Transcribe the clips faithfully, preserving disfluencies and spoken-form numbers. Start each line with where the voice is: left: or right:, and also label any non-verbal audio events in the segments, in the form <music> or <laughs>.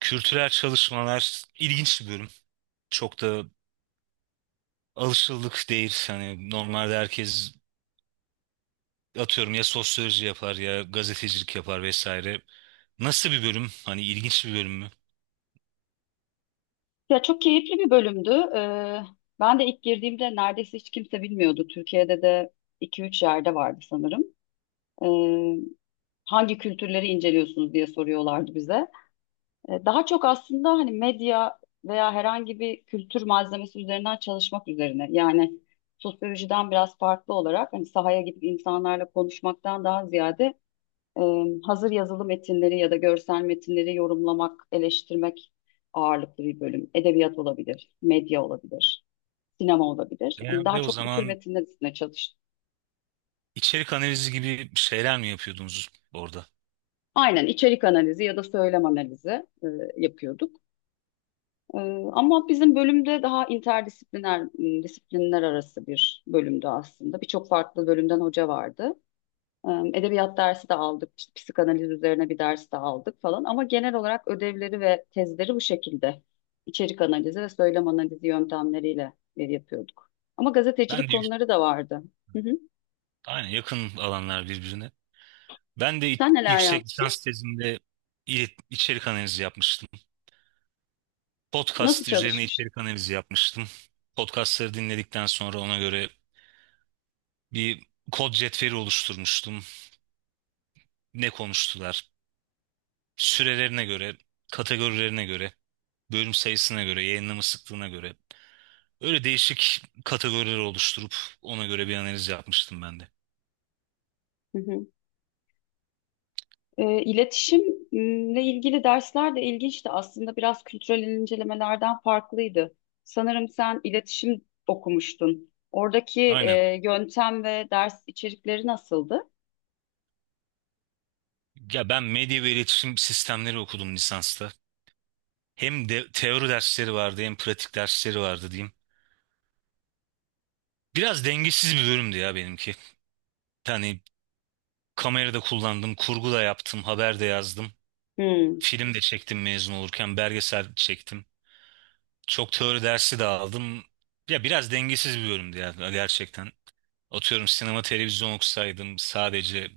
right: Kültürel çalışmalar ilginç bir bölüm. Çok da alışıldık değil. Hani normalde herkes atıyorum ya sosyoloji yapar ya gazetecilik yapar vesaire. Nasıl bir bölüm? Hani ilginç bir bölüm mü?
left: Ya çok keyifli bir bölümdü. Ee, ben de ilk girdiğimde neredeyse hiç kimse bilmiyordu. Türkiye'de de iki üç yerde vardı sanırım. Ee, Hangi kültürleri inceliyorsunuz diye soruyorlardı bize. Ee, daha çok aslında hani medya veya herhangi bir kültür malzemesi üzerinden çalışmak üzerine. Yani sosyolojiden biraz farklı olarak hani sahaya gidip insanlarla konuşmaktan daha ziyade e, hazır yazılı metinleri ya da görsel metinleri yorumlamak, eleştirmek ağırlıklı bir bölüm. Edebiyat olabilir, medya olabilir, sinema olabilir. Yani daha
right: Genelde o
left: çok bu tür
right: zaman
left: metinler üstüne çalıştık.
right: içerik analizi gibi şeyler mi yapıyordunuz orada?
left: Aynen içerik analizi ya da söylem analizi e, yapıyorduk. E, Ama bizim bölümde daha interdisipliner, m, disiplinler arası bir bölümdü aslında. Birçok farklı bölümden hoca vardı. Em, Edebiyat dersi de aldık, işte psikanaliz üzerine bir ders de aldık falan. Ama genel olarak ödevleri ve tezleri bu şekilde. İçerik analizi ve söylem analizi yöntemleriyle e, yapıyorduk. Ama gazetecilik
right: Ben de yük-
left: konuları da vardı. Hı hı.
right: aynen yakın alanlar birbirine. Ben de i-
left: Sen neler
right: yüksek lisans
left: yaptın?
right: tezimde il- içerik analizi yapmıştım.
left: Nasıl
right: Podcast üzerine
left: çalışmıştın?
right: içerik analizi yapmıştım. Podcastları dinledikten sonra ona göre bir kod cetveli oluşturmuştum. Ne konuştular? Sürelerine göre, kategorilerine göre, bölüm sayısına göre, yayınlama sıklığına göre. Öyle değişik kategoriler oluşturup ona göre bir analiz yapmıştım ben de.
left: Hı hı. E, iletişimle ilgili dersler de ilginçti. Aslında biraz kültürel incelemelerden farklıydı. Sanırım sen iletişim okumuştun. Oradaki
right: Aynen.
left: e, yöntem ve ders içerikleri nasıldı?
right: Ya ben medya ve iletişim sistemleri okudum lisansta. Hem de teori dersleri vardı hem pratik dersleri vardı diyeyim. Biraz dengesiz bir bölümdü ya benimki. Yani kamerada kullandım, kurgu da yaptım, haber de yazdım.
left: Hmm,
right: Film de çektim mezun olurken, belgesel çektim. Çok teori dersi de aldım. Ya biraz dengesiz bir bölümdü ya gerçekten. Atıyorum sinema televizyon okusaydım sadece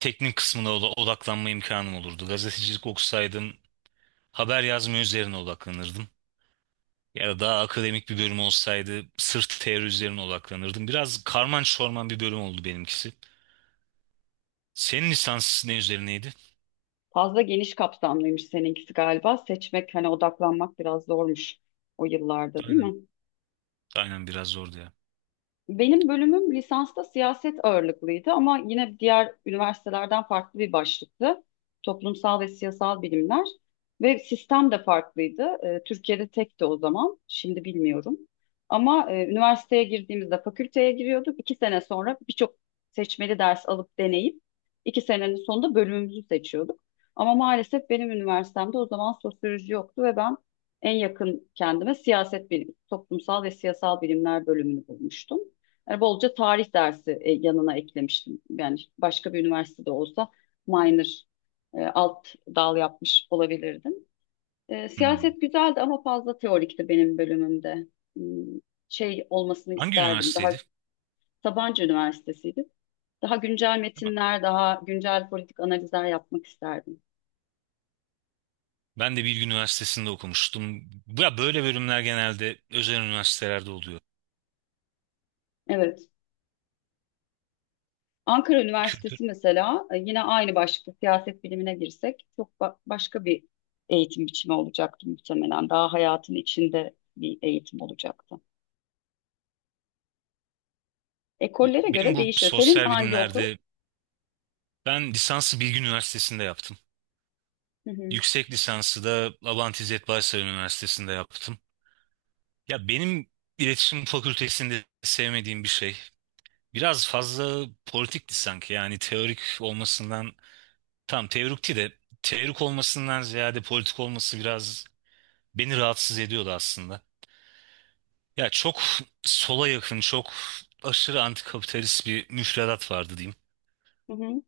right: teknik kısmına oda- odaklanma imkanım olurdu. Gazetecilik okusaydım haber yazma üzerine odaklanırdım. Ya da daha akademik bir bölüm olsaydı sırf teori üzerine odaklanırdım. Biraz karman çorman bir bölüm oldu benimkisi. Senin lisans ne üzerineydi?
left: Fazla geniş kapsamlıymış seninkisi galiba. Seçmek, hani odaklanmak biraz zormuş o yıllarda, değil
right: Aynen.
left: mi?
right: Aynen biraz zordu ya.
left: Benim bölümüm lisansta siyaset ağırlıklıydı ama yine diğer üniversitelerden farklı bir başlıktı. Toplumsal ve siyasal bilimler ve sistem de farklıydı. Ee, Türkiye'de tekti o zaman, şimdi bilmiyorum. Ama e, üniversiteye girdiğimizde fakülteye giriyorduk. İki sene sonra birçok seçmeli ders alıp deneyip iki senenin sonunda bölümümüzü seçiyorduk. Ama maalesef benim üniversitemde o zaman sosyoloji yoktu ve ben en yakın kendime siyaset bilimi, toplumsal ve siyasal bilimler bölümünü bulmuştum. Yani bolca tarih dersi e, yanına eklemiştim. Yani başka bir üniversitede olsa minor e, alt dal yapmış olabilirdim. E,
right: Hmm.
left: siyaset güzeldi ama fazla teorikti benim bölümümde. Hmm, Şey olmasını
right: Hangi
left: isterdim. Daha
right: üniversiteydi?
left: Sabancı Üniversitesi'ydi. Daha güncel metinler, daha güncel politik analizler yapmak isterdim.
right: Ben de Bilgi Üniversitesi'nde okumuştum. Ya böyle bölümler genelde özel üniversitelerde oluyor.
left: Evet. Ankara
right: Kültür.
left: Üniversitesi mesela e, yine aynı başlıkta siyaset bilimine girsek çok ba- başka bir eğitim biçimi olacaktı muhtemelen. Daha hayatın içinde bir eğitim olacaktı.
right: Bu,
left: Ekollere
right: benim
left: göre
right: bu
left: değişiyor. Senin
right: sosyal
left: hangi okul?
right: bilimlerde ben lisansı Bilgi Üniversitesi'nde yaptım.
left: Hı hı.
right: Yüksek lisansı da Abant İzzet Baysal Üniversitesi'nde yaptım. Ya benim iletişim fakültesinde sevmediğim bir şey. Biraz fazla politikti sanki yani teorik olmasından tam teorikti de teorik olmasından ziyade politik olması biraz beni rahatsız ediyordu aslında. Ya çok sola yakın, çok aşırı antikapitalist bir müfredat vardı diyeyim.
left: Hı hı.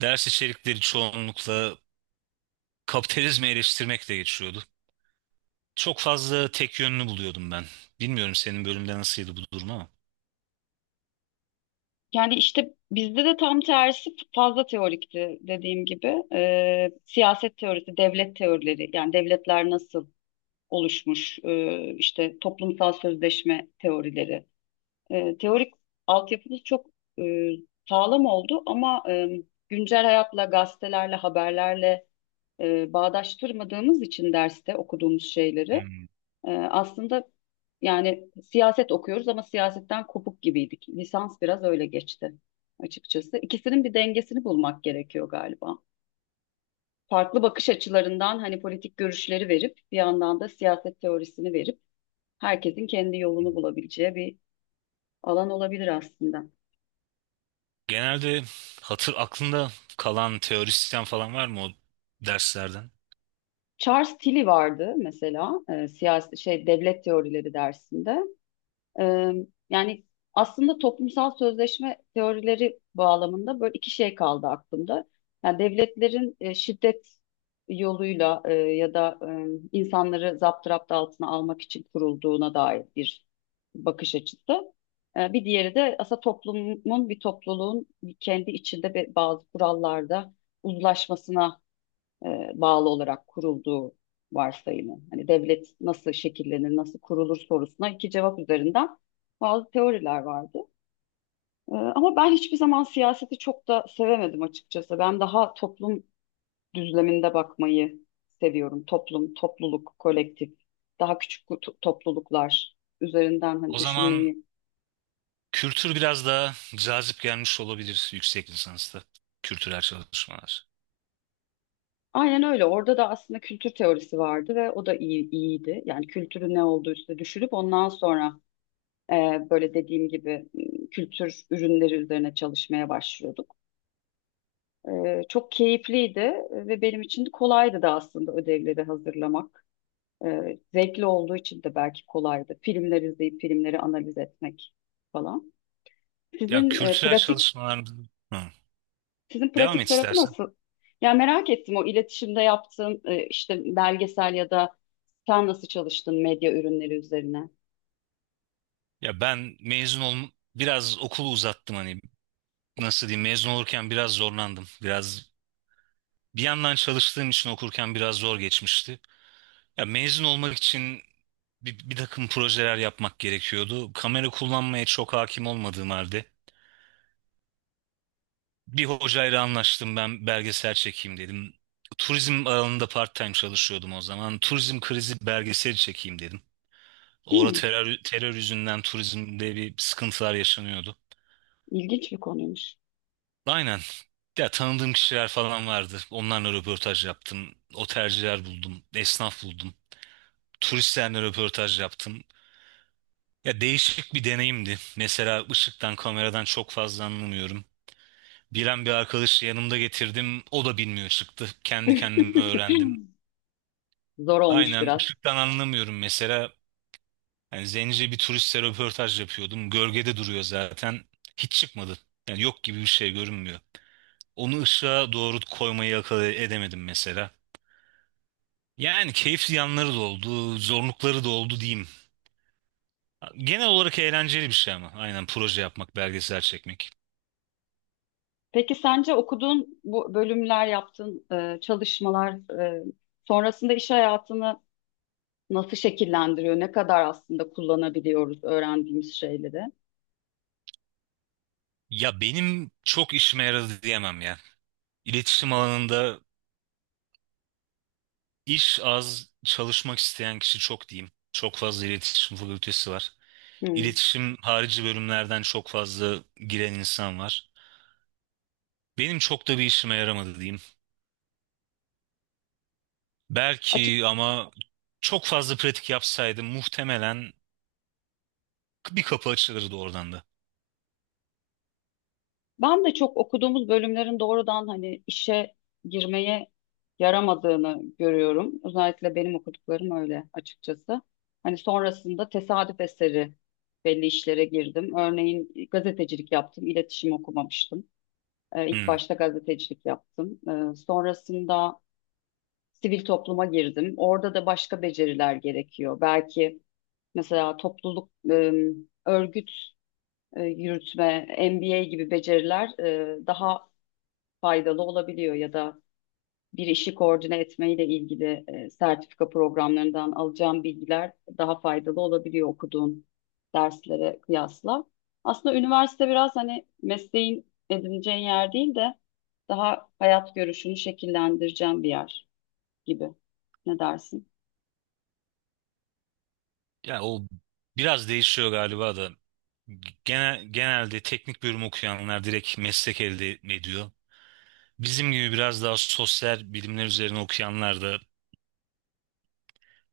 right: Ders içerikleri çoğunlukla kapitalizmi eleştirmekle geçiyordu. Çok fazla tek yönlü buluyordum ben. Bilmiyorum senin bölümde nasıldı bu durum ama.
left: Yani işte bizde de tam tersi fazla teorikti dediğim gibi. Ee, siyaset teorisi, devlet teorileri yani devletler nasıl oluşmuş, ee, işte toplumsal sözleşme teorileri. E, teorik altyapınız çok e, sağlam oldu ama e, güncel hayatla, gazetelerle, haberlerle e, bağdaştırmadığımız için derste okuduğumuz şeyleri
right: Hmm.
left: e, aslında yani siyaset okuyoruz ama siyasetten kopuk gibiydik. Lisans biraz öyle geçti açıkçası. İkisinin bir dengesini bulmak gerekiyor galiba. Farklı bakış açılarından hani politik görüşleri verip bir yandan da siyaset teorisini verip herkesin kendi yolunu bulabileceği bir alan olabilir aslında.
right: Genelde hatır aklında kalan teorisyen falan var mı o derslerden?
left: Charles Tilly vardı mesela e, siyasi şey devlet teorileri dersinde. E, Yani aslında toplumsal sözleşme teorileri bağlamında böyle iki şey kaldı aklımda. Yani devletlerin e, şiddet yoluyla e, ya da e, insanları zapturapt altına almak için kurulduğuna dair bir bakış açısı. E, bir diğeri de aslında toplumun bir topluluğun kendi içinde be- bazı kurallarda uzlaşmasına e, bağlı olarak kurulduğu varsayımı. Hani devlet nasıl şekillenir, nasıl kurulur sorusuna iki cevap üzerinden bazı teoriler vardı. E, ama ben hiçbir zaman siyaseti çok da sevemedim açıkçası. Ben daha toplum düzleminde bakmayı seviyorum. Toplum, topluluk, kolektif, daha küçük to- topluluklar üzerinden hani
right: O zaman
left: düşünmeyi.
right: kültür biraz daha cazip gelmiş olabilir yüksek lisansta. Kültürel çalışmalar.
left: Aynen öyle. Orada da aslında kültür teorisi vardı ve o da iyi, iyiydi. Yani kültürün ne olduğu üstüne düşünüp ondan sonra Ee, böyle dediğim gibi kültür ürünleri üzerine çalışmaya başlıyorduk. Ee, çok keyifliydi ve benim için de kolaydı da aslında ödevleri hazırlamak. Ee, zevkli olduğu için de belki kolaydı. Filmler izleyip filmleri analiz etmek falan.
right: Ya
left: Sizin e,
right: kültürel
left: pratik
right: çalışmalar... Hı.
left: sizin
right: Devam et.
left: pratik tarafı nasıl? Ya merak ettim o iletişimde yaptığın e, işte belgesel ya da sen nasıl çalıştın medya ürünleri üzerine?
right: Ya ben mezun ol Biraz okulu uzattım, hani nasıl diyeyim, mezun olurken biraz zorlandım. Biraz bir yandan çalıştığım için okurken biraz zor geçmişti. Ya mezun olmak için bir, bir takım projeler yapmak gerekiyordu. Kamera kullanmaya çok hakim olmadığım halde bir hocayla anlaştım, ben belgesel çekeyim dedim. Turizm alanında part-time çalışıyordum o zaman. Turizm krizi belgeseli çekeyim dedim. Orada
left: Hmm,
right: terör, terör yüzünden turizmde bir sıkıntılar yaşanıyordu.
left: ilginç bir konuymuş.
right: Aynen. Ya tanıdığım kişiler falan vardı. Onlarla röportaj yaptım. Otelciler buldum. Esnaf buldum. Turistlerle röportaj yaptım. Ya değişik bir deneyimdi. Mesela ışıktan, kameradan çok fazla anlamıyorum. Bilen bir arkadaşı yanımda getirdim. O da bilmiyor çıktı. Kendi kendime
left: <laughs>
right: öğrendim.
left: Zor olmuş
right: Aynen
left: biraz.
right: ışıktan anlamıyorum mesela. Yani zence bir turistle röportaj yapıyordum. Gölgede duruyor zaten. Hiç çıkmadı. Yani yok gibi, bir şey görünmüyor. Onu ışığa doğru koymayı akıl edemedim mesela. Yani keyifli yanları da oldu, zorlukları da oldu diyeyim. Genel olarak eğlenceli bir şey ama. Aynen, proje yapmak, belgesel çekmek.
left: Peki sence okuduğun bu bölümler, yaptığın e, çalışmalar e, sonrasında iş hayatını nasıl şekillendiriyor? Ne kadar aslında kullanabiliyoruz öğrendiğimiz şeyleri?
right: Ya benim çok işime yaradı diyemem ya. İletişim alanında iş az, çalışmak isteyen kişi çok diyeyim. Çok fazla iletişim fakültesi var.
left: Hmm.
right: İletişim harici bölümlerden çok fazla giren insan var. Benim çok da bir işime yaramadı diyeyim.
left: Açık.
right: Belki ama çok fazla pratik yapsaydım muhtemelen bir kapı açılırdı oradan da.
left: Ben de çok okuduğumuz bölümlerin doğrudan hani işe girmeye yaramadığını görüyorum. Özellikle benim okuduklarım öyle açıkçası. Hani sonrasında tesadüf eseri belli işlere girdim. Örneğin gazetecilik yaptım, iletişim okumamıştım. Ee, İlk
right: Hmm.
left: başta gazetecilik yaptım. Ee, Sonrasında sivil topluma girdim. Orada da başka beceriler gerekiyor. Belki mesela topluluk, e, örgüt e, yürütme, M B A gibi beceriler e, daha faydalı olabiliyor ya da bir işi koordine etmeyle ilgili e, sertifika programlarından alacağım bilgiler daha faydalı olabiliyor okuduğun derslere kıyasla. Aslında üniversite biraz hani mesleğin edineceğin yer değil de daha hayat görüşünü şekillendireceğin bir yer gibi. Ne dersin?
right: Ya o biraz değişiyor galiba da. Genel, genelde teknik bölüm okuyanlar direkt meslek elde ediyor. Bizim gibi biraz daha sosyal bilimler üzerine okuyanlar da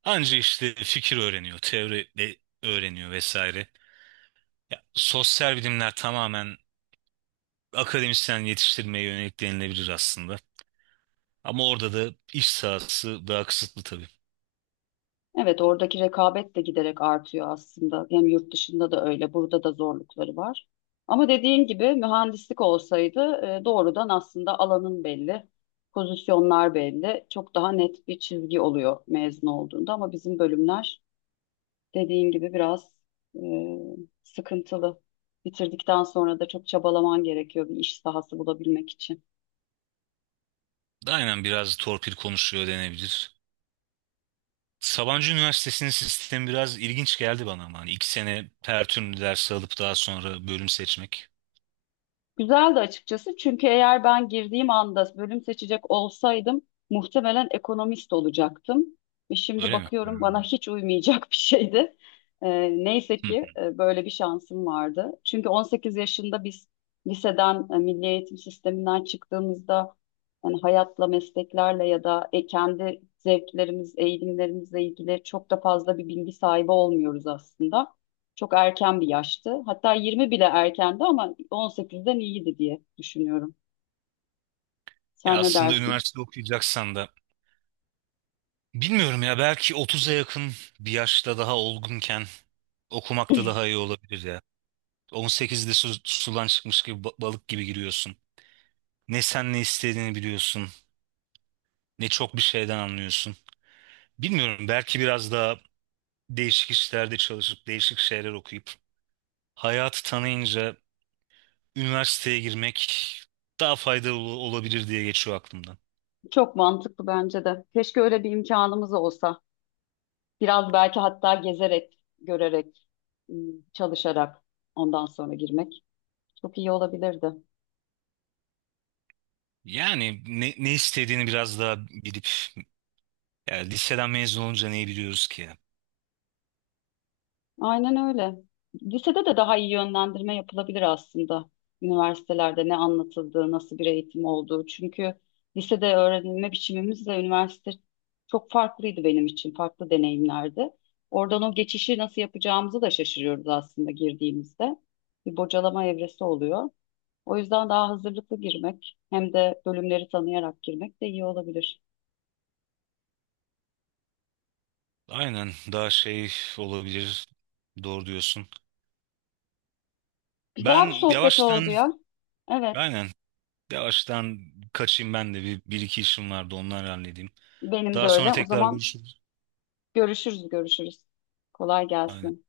right: anca işte fikir öğreniyor, teori de öğreniyor vesaire. Ya, sosyal bilimler tamamen akademisyen yetiştirmeye yönelik denilebilir aslında. Ama orada da iş sahası daha kısıtlı tabii.
left: Evet, oradaki rekabet de giderek artıyor aslında. Hem yurt dışında da öyle, burada da zorlukları var. Ama dediğin gibi mühendislik olsaydı e, doğrudan aslında alanın belli, pozisyonlar belli, çok daha net bir çizgi oluyor mezun olduğunda. Ama bizim bölümler dediğin gibi biraz e, sıkıntılı. Bitirdikten sonra da çok çabalaman gerekiyor bir iş sahası bulabilmek için.
right: Aynen, biraz torpil konuşuyor denebilir. Sabancı Üniversitesi'nin sistemi biraz ilginç geldi bana ama hani iki sene her ders alıp daha sonra bölüm seçmek.
left: Güzeldi açıkçası çünkü eğer ben girdiğim anda bölüm seçecek olsaydım muhtemelen ekonomist olacaktım. Ve şimdi
right: Öyle mi?
left: bakıyorum bana
right: Hmm.
left: hiç uymayacak bir şeydi. Ee, neyse
right: Hı.
left: ki e, böyle bir şansım vardı. Çünkü on sekiz yaşında biz liseden, e, milli eğitim sisteminden çıktığımızda yani hayatla, mesleklerle ya da e, kendi zevklerimiz, eğilimlerimizle ilgili çok da fazla bir bilgi sahibi olmuyoruz aslında. Çok erken bir yaştı. Hatta yirmi bile erkendi ama on sekizden iyiydi diye düşünüyorum.
right: Ya
left: Sen ne
right: aslında
left: dersin?
right: üniversite okuyacaksan da bilmiyorum ya, belki otuza yakın bir yaşta daha olgunken okumak da daha iyi olabilir ya. on sekizde su, sudan çıkmış gibi ba- balık gibi giriyorsun. Ne sen ne istediğini biliyorsun, ne çok bir şeyden anlıyorsun. Bilmiyorum, belki biraz daha değişik işlerde çalışıp değişik şeyler okuyup hayatı tanıyınca üniversiteye girmek daha faydalı olabilir diye geçiyor aklımdan.
left: Çok mantıklı bence de. Keşke öyle bir imkanımız olsa. Biraz belki hatta gezerek, görerek, ım, çalışarak ondan sonra girmek çok iyi olabilirdi.
right: Yani ne, ne istediğini biraz daha bilip, yani liseden mezun olunca neyi biliyoruz ki?
left: Aynen öyle. Lisede de daha iyi yönlendirme yapılabilir aslında. Üniversitelerde ne anlatıldığı, nasıl bir eğitim olduğu. Çünkü lisede öğrenilme biçimimizle üniversite çok farklıydı benim için, farklı deneyimlerdi. Oradan o geçişi nasıl yapacağımızı da şaşırıyoruz aslında girdiğimizde. Bir bocalama evresi oluyor. O yüzden daha hazırlıklı girmek hem de bölümleri tanıyarak girmek de iyi olabilir.
right: Aynen, daha şey olabilir, doğru diyorsun.
left: Güzel bir
right: Ben
left: sohbet oldu
right: yavaştan
left: ya. Evet,
right: aynen yavaştan kaçayım, ben de bir, bir iki işim vardı, onları halledeyim.
left: benim de
right: Daha sonra
left: öyle. O
right: tekrar
left: zaman
right: görüşürüz.
left: görüşürüz, görüşürüz. Kolay
right: Aynen.
left: gelsin.